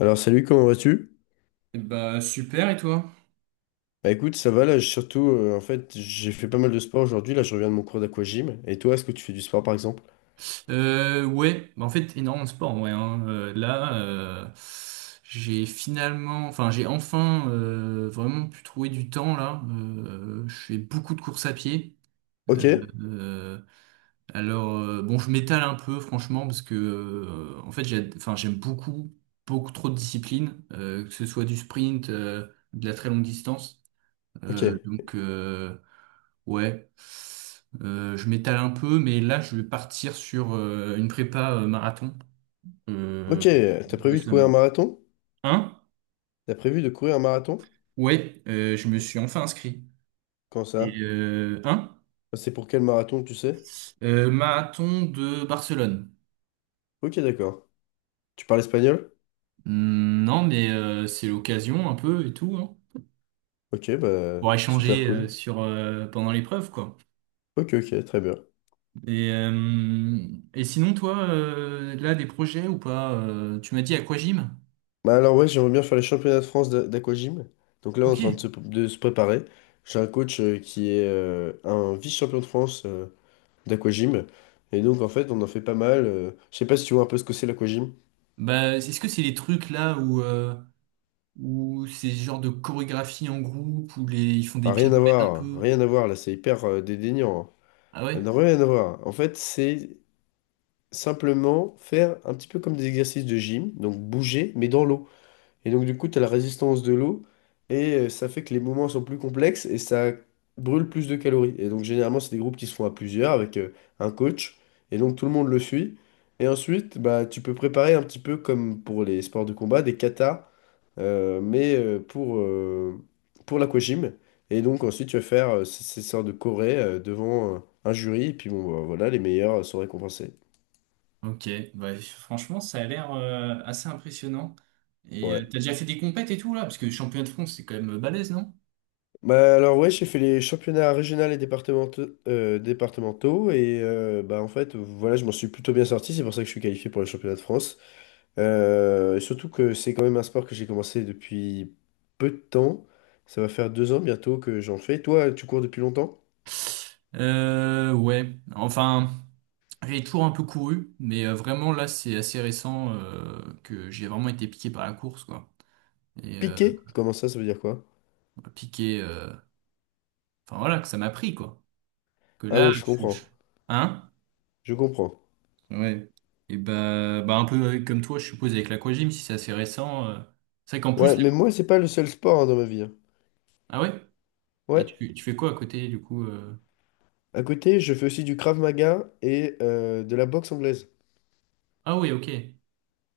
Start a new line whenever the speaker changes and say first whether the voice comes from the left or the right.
left: Alors salut, comment vas-tu?
right: Bah super et toi?
left: Bah écoute, ça va là, j'ai surtout en fait, j'ai fait pas mal de sport aujourd'hui, là je reviens de mon cours d'aquagym. Et toi, est-ce que tu fais du sport par exemple?
right: Ouais, bah, en fait énormément de sport, ouais, hein. Là, j'ai finalement, enfin j'ai enfin vraiment pu trouver du temps là. Je fais beaucoup de courses à pied.
left: OK,
right: Euh, euh, alors bon, je m'étale un peu franchement parce que en fait j'ai, enfin j'aime beaucoup beaucoup trop de disciplines, que ce soit du sprint, de la très longue distance.
left: OK.
right: Donc, ouais. Je m'étale un peu, mais là, je vais partir sur une prépa marathon
left: OK,
right: euh,
left: t'as prévu de courir un
right: récemment.
left: marathon?
right: Hein?
left: T'as prévu de courir un marathon?
right: Ouais, je me suis enfin inscrit.
left: Quand
right: Et
left: ça?
right: hein?
left: Enfin, c'est pour quel marathon, tu sais?
right: Marathon de Barcelone.
left: OK, d'accord. Tu parles espagnol?
right: Hmm, non, mais c'est l'occasion un peu et tout, hein,
left: OK, bah
right: pour
left: super
right: échanger
left: cool.
right: sur pendant l'épreuve, quoi.
left: OK, OK, très bien.
right: Et, euh, et sinon, toi, là, des projets ou pas? Tu m'as dit aquagym?
left: Bah alors ouais, j'aimerais bien faire les championnats de France d'aquagym. Donc là, on est en
right: Ok.
left: train de se préparer. J'ai un coach qui est un vice-champion de France d'aquagym. Et donc, en fait, on en fait pas mal, je sais pas si tu vois un peu ce que c'est l'aquagym.
right: Bah, est-ce que c'est les trucs là où ou c'est ce genre de chorégraphie en groupe où ils font des
left: Ah, rien à
right: pirouettes un
left: voir,
right: peu.
left: rien à voir, là, c'est hyper dédaignant, hein.
right: Ah
left: Ça n'a
right: ouais?
left: rien à voir. En fait, c'est simplement faire un petit peu comme des exercices de gym, donc bouger, mais dans l'eau. Et donc, du coup, tu as la résistance de l'eau, et ça fait que les mouvements sont plus complexes, et ça brûle plus de calories. Et donc, généralement, c'est des groupes qui se font à plusieurs, avec un coach, et donc tout le monde le suit. Et ensuite, bah, tu peux préparer un petit peu comme pour les sports de combat, des katas, mais pour l'aquagym. Et donc ensuite tu vas faire ces sortes de chorés devant un jury, et puis bon bah, voilà, les meilleurs sont récompensés.
right: Ok. Bah, franchement, ça a l'air assez impressionnant. Et
left: Ouais.
right: t'as déjà fait des compètes et tout là? Parce que championnat de France, c'est quand même balèze, non?
left: Bah alors ouais, j'ai fait les championnats régionaux et départementaux, et bah en fait voilà, je m'en suis plutôt bien sorti, c'est pour ça que je suis qualifié pour les championnats de France. Et surtout que c'est quand même un sport que j'ai commencé depuis peu de temps. Ça va faire 2 ans bientôt que j'en fais. Toi, tu cours depuis longtemps?
right: Ouais. Enfin, j'ai toujours un peu couru, mais vraiment là, c'est assez récent que j'ai vraiment été piqué par la course, quoi. Et
left: Piqué? Comment ça, ça veut dire quoi?
right: piqué. Enfin voilà, que ça m'a pris, quoi. Que
left: Ah
right: là,
left: oui, je
right: je...
left: comprends.
right: je- Hein?
left: Je comprends.
right: Ouais. Et bah un peu comme toi, je suppose, avec l'aquagym, si c'est assez récent. C'est vrai qu'en plus.
left: Ouais, mais moi, c'est pas le seul sport hein, dans ma vie. Hein.
right: Ah ouais? Et
left: Ouais.
right: tu fais quoi à côté, du coup?
left: À côté, je fais aussi du Krav Maga et de la boxe anglaise.
right: Ah oui, ok.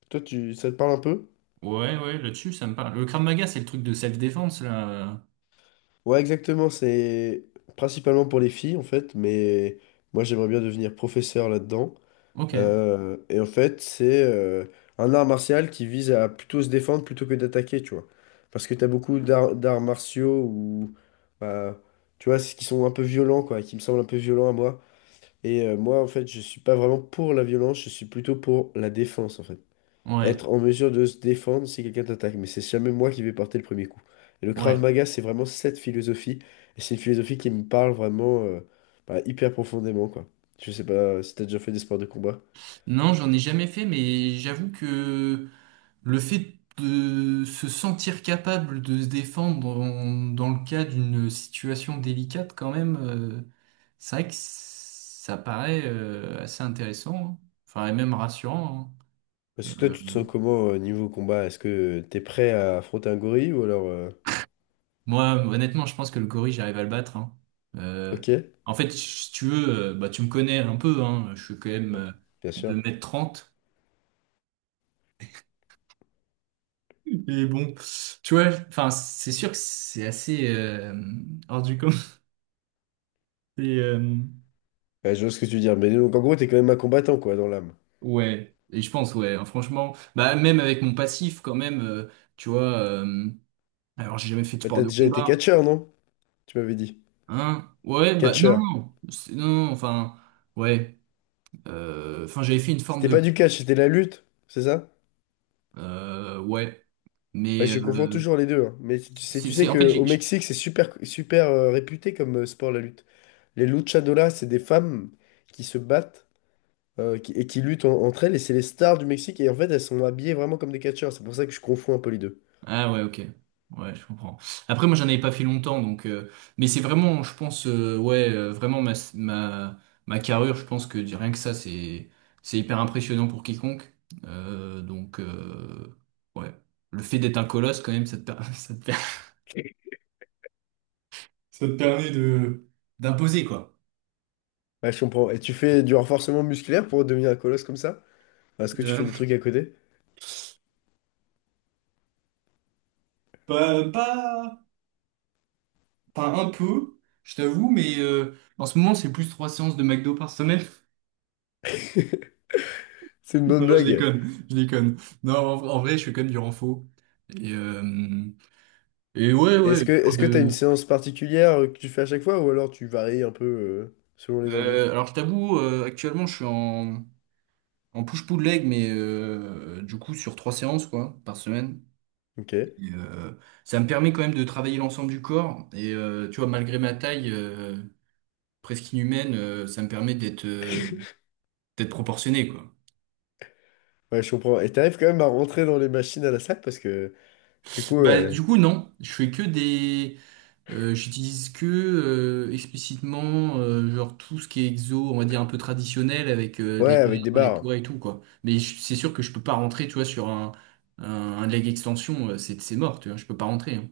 left: Toi, ça te parle un peu?
right: Ouais, ouais, là-dessus, ça me parle. Le Krav Maga, c'est le truc de self-défense, là.
left: Ouais, exactement. C'est principalement pour les filles, en fait. Mais moi, j'aimerais bien devenir professeur là-dedans.
right: Ok.
left: Et en fait, c'est un art martial qui vise à plutôt se défendre plutôt que d'attaquer, tu vois. Parce que t'as beaucoup d'arts martiaux ou, bah, tu vois, qui sont un peu violents, quoi, qui me semblent un peu violents à moi. Et moi, en fait, je suis pas vraiment pour la violence, je suis plutôt pour la défense, en fait.
right: Ouais,
left: Être en mesure de se défendre si quelqu'un t'attaque, mais c'est jamais moi qui vais porter le premier coup. Et le Krav
right: ouais.
left: Maga, c'est vraiment cette philosophie, et c'est une philosophie qui me parle vraiment bah, hyper profondément, quoi. Je sais pas si t'as déjà fait des sports de combat.
right: Non, j'en ai jamais fait, mais j'avoue que. Le fait de se sentir capable de se défendre dans le cas d'une situation délicate, quand même, c'est vrai que ça paraît assez intéressant, hein. Enfin, et même rassurant. Hein.
left: Parce que toi, tu te sens comment niveau combat? Est-ce que t'es prêt à affronter un gorille ou alors...
right: Moi, honnêtement, je pense que le gorille, j'arrive à le battre, hein. Euh,
left: Ok?
right: En fait, si tu veux, bah, tu me connais un peu, hein. Je suis quand même
left: Bon, bien sûr.
right: 2m30. Et bon, tu vois, enfin, c'est sûr que c'est assez hors du commun. Et,
left: Ouais, je vois ce que tu veux dire, mais donc en gros, t'es quand même un combattant, quoi, dans l'âme.
right: ouais, et je pense, ouais, hein, franchement, bah même avec mon passif quand même, tu vois, alors j'ai jamais fait de
left: Bah,
right: sport
left: t'as
right: de
left: déjà été
right: combat,
left: catcheur, non? Tu m'avais dit.
right: hein? Ouais, bah non,
left: Catcheur.
right: non, non, non, enfin, ouais, enfin j'avais fait une forme
left: C'était pas
right: de,
left: du catch, c'était la lutte, c'est ça?
right: ouais,
left: Bah,
right: mais
left: je confonds toujours les deux, hein. Mais tu tu sais,
right: c'est,
left: tu sais
right: c'est, en fait,
left: que au Mexique, c'est super, super réputé comme sport la lutte. Les luchadoras, c'est des femmes qui se battent, et qui luttent entre elles, et c'est les stars du Mexique. Et en fait, elles sont habillées vraiment comme des catcheurs. C'est pour ça que je confonds un peu les deux.
right: Ah ouais, ok. Ouais, je comprends. Après, moi, j'en avais pas fait longtemps, donc. Mais c'est vraiment, je pense, ouais, vraiment ma carrure, je pense que rien que ça, c'est hyper impressionnant pour quiconque. Donc, ouais. Le fait d'être un colosse, quand même, ça te permet d'imposer, quoi.
left: Ouais, je comprends. Et tu fais du renforcement musculaire pour devenir un colosse comme ça? Est-ce que tu fais
right: Euh,
left: des trucs à côté?
right: pas, enfin, un peu, je t'avoue, mais en ce moment, c'est plus trois séances de McDo par semaine.
left: C'est une bonne
right: Non, je
left: blague.
right: déconne, je déconne. Non, en vrai, je suis quand même du renfort. Et, euh, et ouais,
left: Est-ce
right: ouais.
left: que,
right: Histoire
left: est-ce que t'as une
right: de.
left: séance particulière que tu fais à chaque fois, ou alors tu varies un peu selon les envies?
right: Alors, je t'avoue, actuellement, je suis en push-pull leg, mais du coup, sur trois séances quoi, par semaine.
left: Ok.
right: Et, ça me permet quand même de travailler l'ensemble du corps. Et tu vois, malgré ma taille presque inhumaine, ça me permet d'être proportionné, quoi.
left: Ouais, je comprends. Et t'arrives quand même à rentrer dans les machines à la salle parce que, du coup,
right: Bah, du coup, non, je fais que des. J'utilise que explicitement genre tout ce qui est exo, on va dire un peu traditionnel avec
left: ouais,
right: les
left: avec des
right: barres, les
left: barres.
right: poids et tout quoi. Mais c'est sûr que je peux pas rentrer, tu vois, sur un, un leg extension, c'est mort, tu vois, je peux pas rentrer, hein.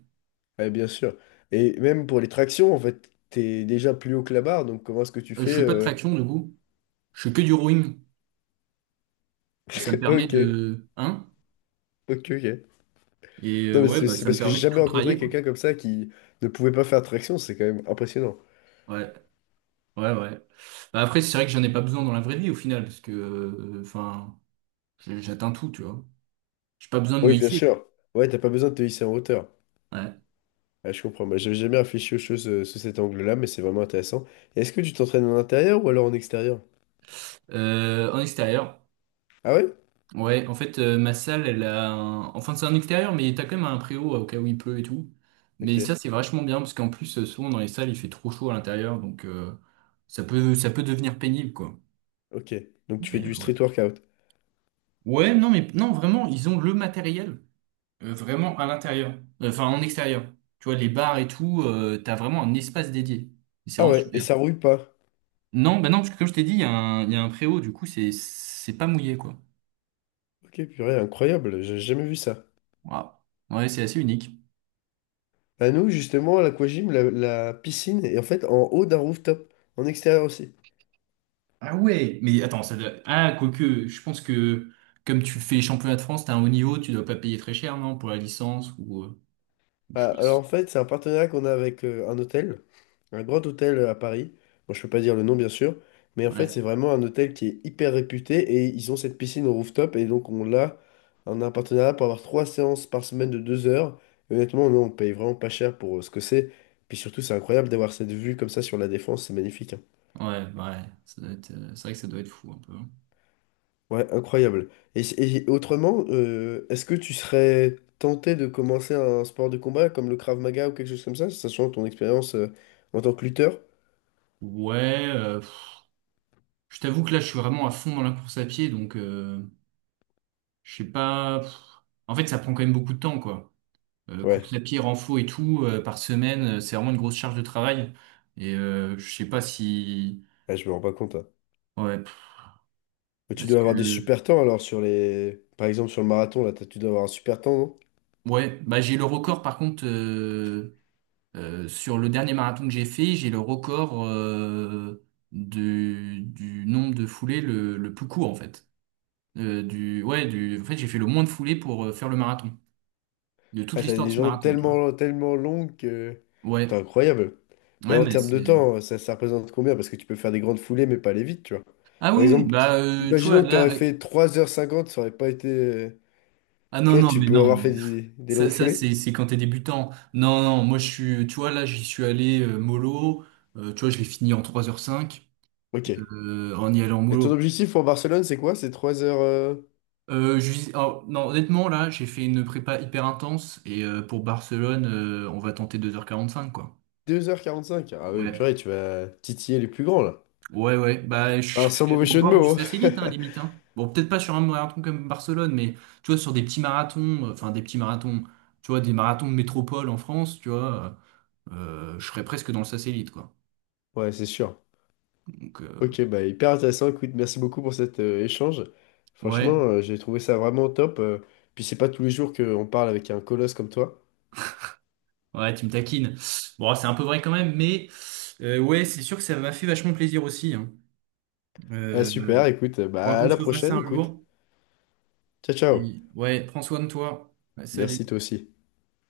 left: Ouais, bien sûr. Et même pour les tractions, en fait, t'es déjà plus haut que la barre, donc comment est-ce que tu
right: Je
left: fais
right: fais pas de
left: euh,
right: traction du coup, je fais que du rowing. Et ça me permet
left: Ok,
right: de, hein?
left: ok, ok.
right: Et
left: Non, mais
right: ouais,
left: c'est
right: bah
left: c'est
right: ça me
left: parce que j'ai
right: permet de
left: jamais
right: tout
left: rencontré
right: travailler quoi.
left: quelqu'un comme ça qui ne pouvait pas faire traction, c'est quand même impressionnant.
right: Ouais, ouais, ouais. Bah, après c'est vrai que j'en ai pas besoin dans la vraie vie au final parce que enfin, j'atteins tout, tu vois. J'ai pas besoin de me
left: Oui, bien
right: hisser.
left: sûr. Ouais, t'as pas besoin de te hisser en hauteur.
right: Ouais.
left: Ouais, je comprends. Bah, j'avais jamais réfléchi aux choses sous cet angle-là, mais c'est vraiment intéressant. Et est-ce que tu t'entraînes en intérieur ou alors en extérieur?
right: En extérieur.
left: Ah ouais?
right: Ouais, en fait, ma salle, enfin, c'est un extérieur, mais t'as quand même un préau au cas où il pleut et tout.
left: Ok,
right: Mais ça, c'est vachement bien, parce qu'en plus, souvent, dans les salles, il fait trop chaud à l'intérieur, donc ça peut devenir pénible, quoi.
left: ok. Donc tu fais
right: Mais,
left: du
right: ouais.
left: street workout.
right: Ouais, non, mais non, vraiment, ils ont le matériel, vraiment à l'intérieur. Enfin, en extérieur. Tu vois, les bars et tout, t'as vraiment un espace dédié. Et c'est
left: Ah
right: vraiment
left: ouais, et
right: super.
left: ça rouille pas.
right: Non, bah non, parce que comme je t'ai dit, il y a un préau, du coup, c'est pas mouillé, quoi.
left: Ok, purée, incroyable, j'ai jamais vu ça.
right: Voilà. Ouais, c'est assez unique.
left: À nous, justement, à l'aquagym, la piscine est en fait en haut d'un rooftop, en extérieur aussi.
right: Ah ouais, mais attends, Ah, quoique, je pense que comme tu fais championnat de France, t'as un haut niveau, tu dois pas payer très cher, non, pour la licence ou je
left: Ah,
right: sais pas.
left: alors en fait, c'est un partenariat qu'on a avec un hôtel, un grand hôtel à Paris. Bon, je peux pas dire le nom, bien sûr, mais en fait,
right: Ouais,
left: c'est vraiment un hôtel qui est hyper réputé et ils ont cette piscine au rooftop et donc on a un partenariat pour avoir trois séances par semaine de 2 heures. Et honnêtement, nous, on paye vraiment pas cher pour ce que c'est. Puis surtout, c'est incroyable d'avoir cette vue comme ça sur la Défense, c'est magnifique, hein.
right: ouais, ouais, ça doit être, c'est vrai que ça doit être fou un peu, hein.
left: Ouais, incroyable. Et autrement, est-ce que tu serais tenté de commencer un sport de combat comme le Krav Maga ou quelque chose comme ça, sachant ton expérience en tant que lutteur?
right: Ouais, je t'avoue que là, je suis vraiment à fond dans la course à pied, donc je sais pas. Pff. En fait, ça prend quand même beaucoup de temps, quoi.
left: Ouais,
right: Course à pied, renfo et tout, par semaine, c'est vraiment une grosse charge de travail. Et je sais pas si.
left: ouais, je me rends pas compte, hein.
right: Ouais,
left: Mais tu
right: parce
left: dois avoir des
right: que.
left: super temps alors sur les... Par exemple sur le marathon, là, tu dois avoir un super temps, non?
right: Ouais, bah j'ai le record par contre sur le dernier marathon que j'ai fait, j'ai le record du nombre de foulées le plus court en fait. Du ouais, du en fait j'ai fait le moins de foulées pour faire le marathon de toute
left: Ah, t'as
right: l'histoire de
left: des
right: ce
left: jambes
right: marathon, tu vois.
left: tellement, tellement longues que... T'es
right: Ouais,
left: incroyable. Mais
right: ouais,
left: en
right: mais
left: termes de
right: c'est,
left: temps, ça représente combien? Parce que tu peux faire des grandes foulées mais pas aller vite, tu vois.
right: ah
left: Par
right: oui oui,
left: exemple,
right: bah tu vois
left: imaginons que t'aurais
right: là,
left: fait 3 h 50 ça aurait pas été...
right: ah
left: Tu
right: non
left: vois,
right: non
left: tu
right: mais
left: peux
right: non
left: avoir
right: mais
left: fait des, des
right: ça
left: longues
right: ça
left: foulées.
right: c'est quand t'es débutant. Non non, moi je suis, tu vois là j'y suis allé mollo. Tu vois, je l'ai fini en 3h05,
left: Ok.
right: en y allant
left: Et ton
right: mollo.
left: objectif pour Barcelone, c'est quoi? C'est 3 heures,
right: Oh, non, honnêtement, là, j'ai fait une prépa hyper intense et pour Barcelone, on va tenter 2h45, quoi.
left: 2 h 45. Ah oui,
right: Ouais,
left: purée, tu vas titiller les plus grands, là.
right: ouais, ouais. Bah,
left: Ah,
right: je
left: sans
right: serais
left: mauvais
right: au
left: jeu de
right: bord du
left: mots, hein.
right: satellite, hein, limite, hein. Bon, peut-être pas sur un marathon comme Barcelone, mais tu vois, sur des petits marathons, enfin des petits marathons, tu vois, des marathons de métropole en France, tu vois, je serais presque dans le satellite, quoi.
left: Ouais, c'est sûr.
right: Donc,
left: Ok, bah hyper intéressant. Écoute, merci beaucoup pour cet échange. Franchement,
right: ouais,
left: j'ai trouvé ça vraiment top, puis c'est pas tous les jours qu'on parle avec un colosse comme toi.
right: ouais, tu me taquines. Bon, c'est un peu vrai quand même, mais ouais, c'est sûr que ça m'a fait vachement plaisir aussi, hein.
left: Ah,
right: Euh,
left: super, écoute,
right: Faudra
left: bah à
right: qu'on se
left: la
right: refasse ça
left: prochaine,
right: un
left: écoute.
right: jour.
left: Ciao, ciao.
right: Ouais, prends soin de toi. Bah,
left: Merci
right: salut.
left: toi aussi.